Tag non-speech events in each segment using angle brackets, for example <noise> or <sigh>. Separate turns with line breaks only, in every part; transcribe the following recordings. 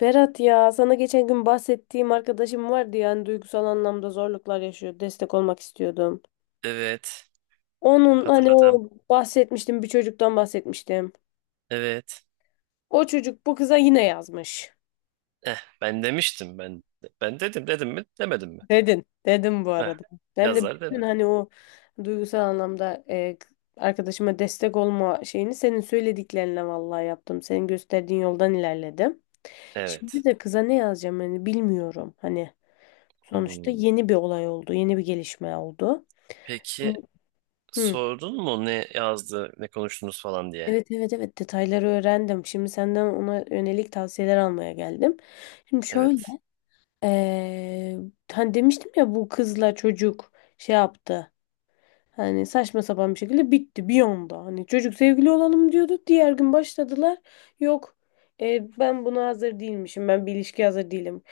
Berat ya sana geçen gün bahsettiğim arkadaşım vardı, yani duygusal anlamda zorluklar yaşıyor. Destek olmak istiyordum.
Evet.
Onun hani
Hatırladım.
o bahsetmiştim, bir çocuktan bahsetmiştim.
Evet.
O çocuk bu kıza yine yazmış.
Ben demiştim ben. Ben dedim dedim mi? Demedim mi?
Dedin. Dedim bu
Eh,
arada. Ben de
yazar
bütün
dedim.
hani o duygusal anlamda arkadaşıma destek olma şeyini senin söylediklerinle vallahi yaptım. Senin gösterdiğin yoldan ilerledim.
Evet.
Şimdi de kıza ne yazacağım hani, bilmiyorum. Hani sonuçta
Hmm.
yeni bir olay oldu, yeni bir gelişme oldu.
Peki
Hı.
sordun mu ne yazdı, ne konuştunuz falan diye?
Evet evet evet, detayları öğrendim. Şimdi senden ona yönelik tavsiyeler almaya geldim. Şimdi şöyle,
Evet.
eee hani demiştim ya, bu kızla çocuk şey yaptı. Hani saçma sapan bir şekilde bitti bir anda. Hani çocuk sevgili olalım diyordu. Diğer gün başladılar. Yok, ben buna hazır değilmişim. Ben bir ilişkiye hazır değilim.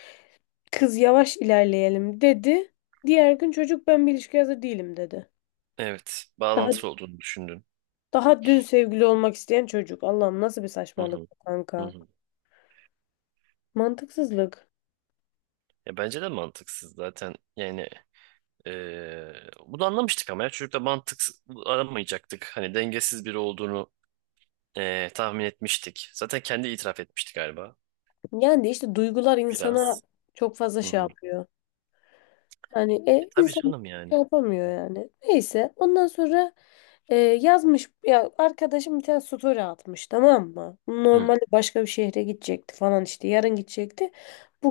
Kız yavaş ilerleyelim dedi. Diğer gün çocuk ben bir ilişkiye hazır değilim dedi.
Evet.
Daha,
Bağlantılı olduğunu düşündün.
daha dün sevgili olmak isteyen çocuk. Allah'ım, nasıl bir
Hı hı.
saçmalık bu
Hı
kanka.
hı.
Mantıksızlık.
Ya bence de mantıksız zaten. Yani bunu anlamıştık ama ya çocukta mantık aramayacaktık. Hani dengesiz biri olduğunu tahmin etmiştik. Zaten kendi itiraf etmişti galiba.
Yani de işte duygular insana
Biraz.
çok fazla
Hı
şey
hı.
yapıyor. Hani
Tabii
insan
canım yani.
şey yapamıyor yani. Neyse, ondan sonra yazmış ya arkadaşım, bir tane story atmış, tamam mı?
Hı
Normalde başka bir şehre gidecekti falan, işte yarın gidecekti.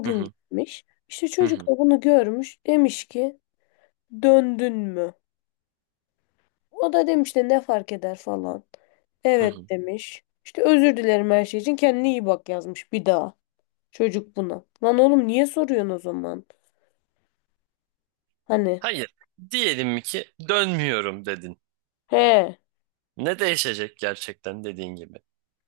hı hı
gitmiş. İşte
hı
çocuk
hı,
da bunu görmüş. Demiş ki, döndün mü? O da demiş de, ne fark eder falan.
hı hı.
Evet demiş. İşte özür dilerim her şey için, kendine iyi bak yazmış bir daha. Çocuk buna. Lan oğlum, niye soruyorsun o zaman? Hani.
Hayır. Diyelim ki dönmüyorum dedin.
He.
Ne değişecek gerçekten dediğin gibi?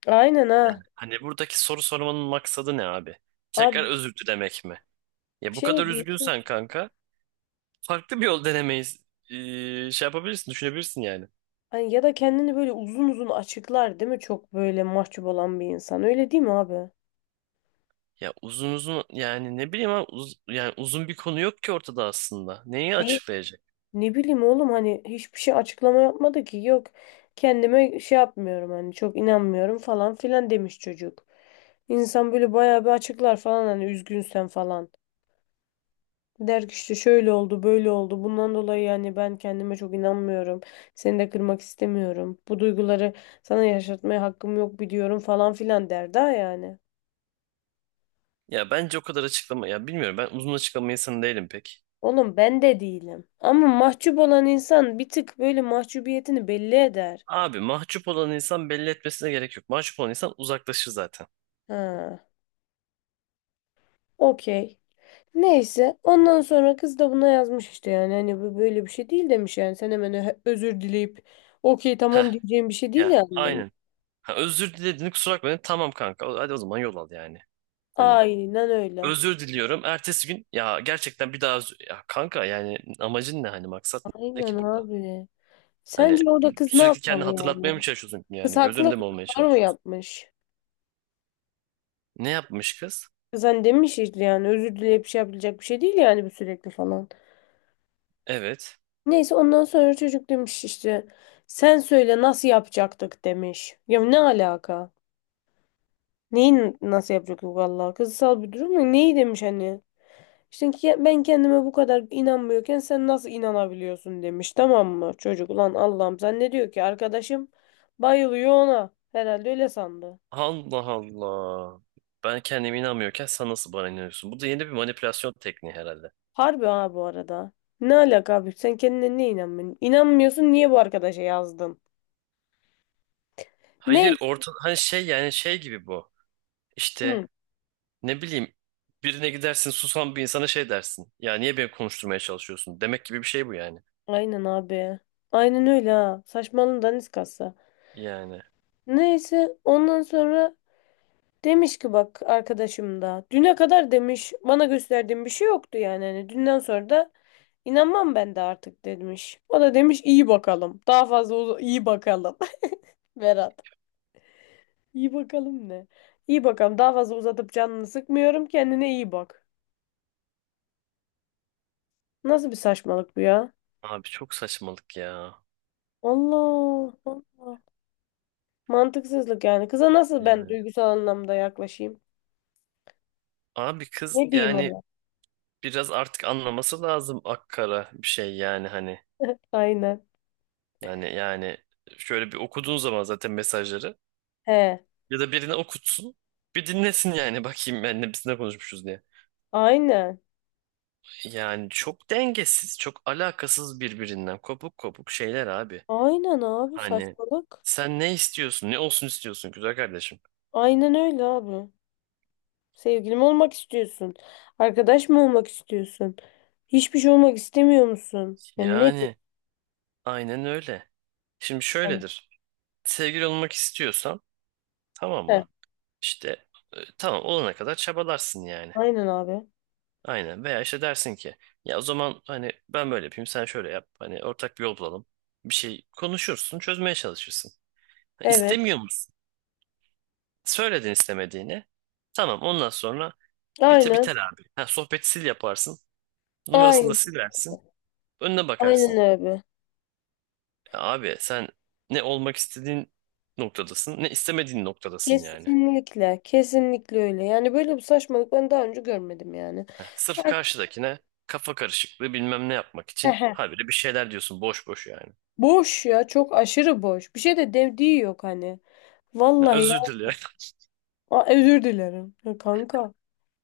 Aynen
Yani
ha.
hani buradaki soru sormanın maksadı ne abi?
Abi
Tekrar
bir
özür dilemek mi? Ya bu
şey
kadar
de değişir.
üzgünsen kanka farklı bir yol denemeyiz. Şey yapabilirsin, düşünebilirsin yani.
Hani ya da kendini böyle uzun uzun açıklar, değil mi? Çok böyle mahcup olan bir insan. Öyle değil mi abi?
Ya uzun uzun yani ne bileyim ama yani uzun bir konu yok ki ortada aslında. Neyi
Hayır.
açıklayacak?
Ne bileyim oğlum, hani hiçbir şey açıklama yapmadı ki. Yok, kendime şey yapmıyorum hani, çok inanmıyorum falan filan demiş çocuk. İnsan böyle bayağı bir açıklar falan hani, üzgünsen falan. Der ki işte şöyle oldu, böyle oldu. Bundan dolayı yani ben kendime çok inanmıyorum. Seni de kırmak istemiyorum. Bu duyguları sana yaşatmaya hakkım yok biliyorum falan filan der daha, yani.
Ya bence o kadar açıklama ya bilmiyorum ben uzun açıklama insanı değilim pek.
Oğlum ben de değilim. Ama mahcup olan insan bir tık böyle mahcubiyetini belli eder.
Abi mahcup olan insan belli etmesine gerek yok. Mahcup olan insan uzaklaşır zaten.
Ha, okey. Neyse ondan sonra kız da buna yazmış işte, yani hani bu böyle bir şey değil demiş, yani sen hemen özür dileyip okey
Heh,
tamam diyeceğim bir şey değil
ya
yani demiş.
aynen. Ha, özür dilediğini kusura bakmayın. Tamam kanka hadi o zaman yol al yani. Hani
Aynen öyle.
özür diliyorum. Ertesi gün ya gerçekten bir daha özür... Ya kanka yani amacın ne hani maksat ne
Aynen
ki burada?
abi.
Hani
Sence orada kız ne
sürekli kendini
yapmalı yani?
hatırlatmaya mı çalışıyorsun
Kız
yani? Göz önünde
haklı,
mi olmaya
doğru mu
çalışıyorsun?
yapmış?
Ne yapmış kız?
Kız hani demiş işte, yani özür dileyip şey yapabilecek bir şey değil yani bu, sürekli falan.
Evet.
Neyse ondan sonra çocuk demiş işte, sen söyle nasıl yapacaktık demiş. Ya ne alaka? Neyi nasıl yapacaktık vallahi? Kızsal bir durum mu? Neyi demiş hani? İşte ki ben kendime bu kadar inanmıyorken sen nasıl inanabiliyorsun demiş, tamam mı? Çocuk ulan, Allah'ım sen ne diyor ki, arkadaşım bayılıyor ona. Herhalde öyle sandı.
Allah Allah. Ben kendime inanmıyorken sen nasıl bana inanıyorsun? Bu da yeni bir manipülasyon tekniği herhalde.
Harbi ha bu arada. Ne alaka abi? Sen kendine niye inanmıyorsun? İnanmıyorsun, niye bu arkadaşa yazdın?
Hayır
Neyse.
orta hani şey yani şey gibi bu.
Hı.
İşte ne bileyim birine gidersin susan bir insana şey dersin. Ya niye beni konuşturmaya çalışıyorsun? Demek gibi bir şey bu yani.
Aynen abi. Aynen öyle ha. Saçmalığın daniskası.
Yani
Neyse ondan sonra demiş ki, bak arkadaşım da. Düne kadar demiş bana gösterdiğin bir şey yoktu yani. Hani dünden sonra da inanmam ben de artık demiş. O da demiş iyi bakalım. Daha fazla iyi bakalım. <laughs> Berat. İyi bakalım ne? İyi bakalım. Daha fazla uzatıp canını sıkmıyorum. Kendine iyi bak. Nasıl bir saçmalık bu ya?
abi çok saçmalık ya.
Allah Allah. Mantıksızlık yani. Kıza nasıl ben
Yani
duygusal anlamda yaklaşayım?
abi kız
Ne diyeyim
yani
ona?
biraz artık anlaması lazım akkara bir şey yani hani.
Aynen.
Yani şöyle bir okuduğun zaman zaten mesajları
He.
ya da birine okutsun. Bir dinlesin yani <laughs> bakayım ben ne konuşmuşuz diye.
Aynen.
Yani çok dengesiz, çok alakasız birbirinden kopuk kopuk şeyler abi.
Aynen abi,
Hani
saçmalık.
sen ne istiyorsun? Ne olsun istiyorsun güzel kardeşim?
Aynen öyle abi. Sevgilim olmak istiyorsun. Arkadaş mı olmak istiyorsun? Hiçbir şey olmak istemiyor musun? Yani ne
Yani aynen öyle. Şimdi
diyorsun?
şöyledir. Sevgili olmak istiyorsan tamam
He.
mı? İşte tamam olana kadar çabalarsın yani.
Aynen abi.
Aynen. Veya işte dersin ki ya o zaman hani ben böyle yapayım sen şöyle yap. Hani ortak bir yol bulalım. Bir şey konuşursun çözmeye çalışırsın. Ha,
Evet.
İstemiyor musun? Söyledin istemediğini. Tamam ondan sonra bite
Aynen.
biter abi. Ha, sohbeti sil yaparsın. Numarasını da
Aynen.
silersin. Önüne bakarsın.
Aynen abi.
Ya abi sen ne olmak istediğin noktadasın ne istemediğin noktadasın yani.
Kesinlikle, kesinlikle öyle. Yani böyle bir saçmalık ben daha önce görmedim yani.
Heh, sırf karşıdakine kafa karışıklığı bilmem ne yapmak için
Hehe.
habire bir şeyler diyorsun boş boş yani.
Boş ya, çok aşırı boş. Bir şey de dediği yok hani.
Ya
Vallahi ya.
özür dilerim.
Aa, özür dilerim. Ya kanka,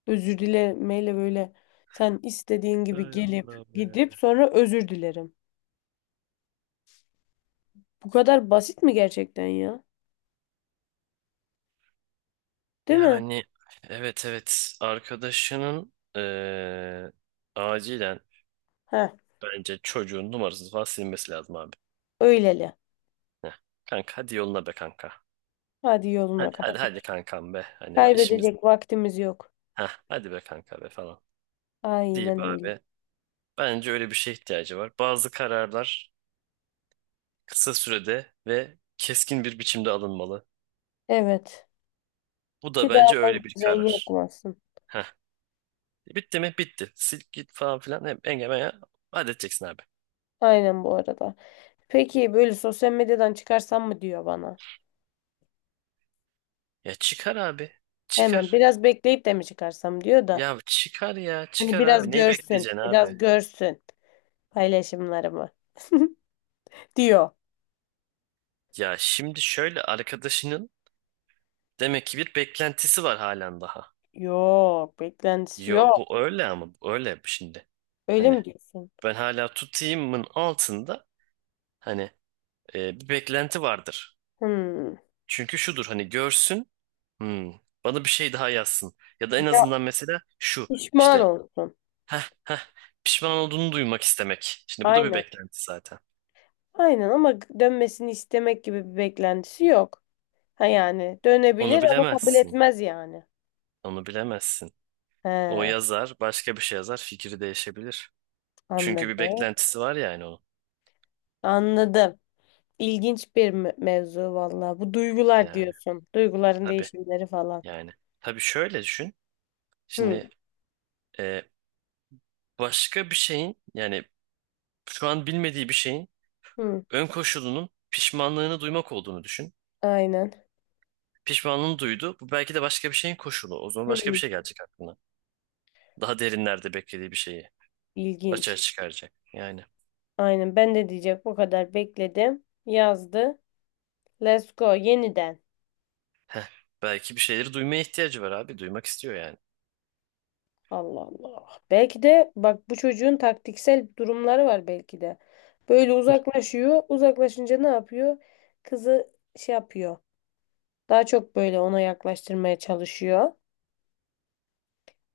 özür dilemeyle böyle sen istediğin
<laughs>
gibi
Ay
gelip
Allah'ım ya.
gidip sonra özür dilerim. Bu kadar basit mi gerçekten ya? Değil mi?
Yani evet evet arkadaşının acilen
Heh,
bence çocuğun numarasını falan silmesi lazım abi.
öyleli.
Heh, kanka hadi yoluna be kanka.
Hadi yoluna
Hadi hadi hadi
kardeş.
kankam be. Hani bak işimiz.
Kaybedecek vaktimiz yok.
Heh, hadi be kanka be falan. Deyip
Aynen öyle.
abi bence öyle bir şeye ihtiyacı var. Bazı kararlar kısa sürede ve keskin bir biçimde alınmalı.
Evet.
Bu da
Ki daha
bence
fazla
öyle bir
can
karar.
yakmasın.
Heh. Bitti mi? Bitti. Sil git falan filan. Hep engemeye halledeceksin abi.
Aynen bu arada. Peki, böyle sosyal medyadan çıkarsam mı diyor bana.
Ya çıkar abi.
Hemen
Çıkar.
biraz bekleyip de mi çıkarsam diyor da,
Ya çıkar ya.
hani
Çıkar
biraz
abi. Neyi
görsün,
bekleyeceksin
biraz
abi?
görsün paylaşımlarımı diyor.
Ya şimdi şöyle arkadaşının demek ki bir beklentisi var halen daha.
Yok, beklentisi
Yo
yok.
bu öyle ama bu öyle şimdi.
Öyle
Hani
mi diyorsun?
ben hala tutayımın altında hani bir beklenti vardır.
Hmm.
Çünkü şudur hani görsün "Hmm, bana bir şey daha yazsın. Ya da en
Ya
azından mesela şu
pişman
işte
olsun.
heh, heh, pişman olduğunu duymak istemek. Şimdi bu da bir
Aynen.
beklenti zaten.
Aynen ama dönmesini istemek gibi bir beklentisi yok. Ha yani
Onu
dönebilir ama kabul
bilemezsin.
etmez yani.
Onu bilemezsin. O
He,
yazar başka bir şey yazar fikri değişebilir. Çünkü bir
anladım.
beklentisi var yani onun.
Anladım. İlginç bir mevzu vallahi. Bu duygular
Yani
diyorsun. Duyguların
tabii
değişimleri falan.
yani. Tabii şöyle düşün.
Hı,
Şimdi e, başka bir şeyin yani şu an bilmediği bir şeyin
hı.
ön koşulunun pişmanlığını duymak olduğunu düşün.
Aynen.
Pişmanlığını duydu. Bu belki de başka bir şeyin koşulu. O zaman başka bir
Hmm,
şey gelecek aklına. Daha derinlerde beklediği bir şeyi açığa
ilginç.
çıkaracak. Yani
Aynen, ben de diyecek bu kadar bekledim. Yazdı. Let's go yeniden.
belki bir şeyleri duymaya ihtiyacı var abi. Duymak istiyor yani.
Allah Allah. Belki de bak, bu çocuğun taktiksel durumları var belki de. Böyle uzaklaşıyor. Uzaklaşınca ne yapıyor? Kızı şey yapıyor. Daha çok böyle ona yaklaştırmaya çalışıyor.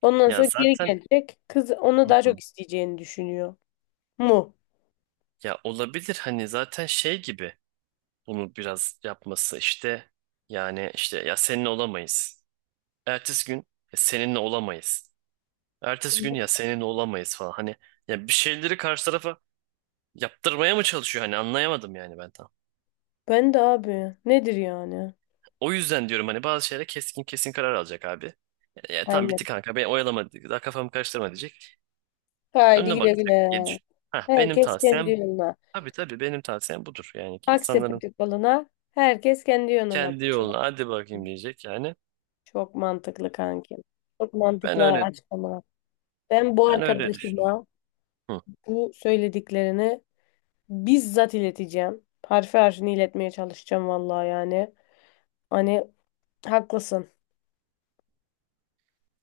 Ondan
Ya
sonra geri
zaten
gelecek. Kız onu
hı
daha çok
hı,
isteyeceğini düşünüyor. Mu?
ya olabilir hani zaten şey gibi bunu biraz yapması işte yani işte ya seninle olamayız. Ertesi gün ya seninle olamayız. Ertesi gün ya seninle olamayız falan. Hani ya bir şeyleri karşı tarafa yaptırmaya mı çalışıyor hani anlayamadım yani ben.
Ben de abi. Nedir yani?
O yüzden diyorum hani bazı şeylere keskin kesin karar alacak abi. Ya, tam
Aynen.
bitti kanka beni oyalama daha kafamı karıştırma diyecek.
Haydi
Önüne
güle
bakacak
güle.
gelir. Hah benim
Herkes kendi
tavsiyem
yoluna.
tabii benim tavsiyem budur. Yani ki insanların
Akseptik balına herkes kendi yönüne.
kendi yoluna hadi bakayım diyecek yani.
Çok mantıklı kanki. Çok
Ben
mantıklı
öyle
açıklamalar. Ben bu
ben öyle düşünüyorum.
arkadaşıma
Hı.
bu söylediklerini bizzat ileteceğim. Harfi harfini iletmeye çalışacağım vallahi yani. Hani haklısın.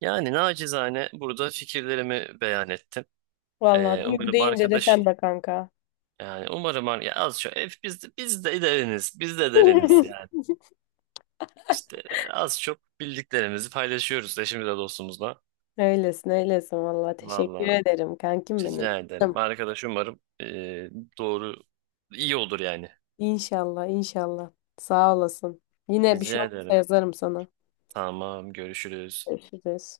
Yani nacizane burada fikirlerimi beyan ettim.
Vallahi duygu
Umarım
deyince de sen
arkadaşın
be kanka.
yani umarım ya az çok hep biz de deriniz yani.
<laughs>
İşte az çok bildiklerimizi paylaşıyoruz eşimizle dostumuzla.
Öylesin öylesin vallahi. Teşekkür
Valla
ederim kankim benim.
rica ederim.
Canım.
Arkadaş umarım doğru iyi olur yani.
İnşallah inşallah. Sağ olasın. Yine bir şey
Rica
olursa
ederim.
yazarım sana.
Tamam görüşürüz.
Görüşürüz.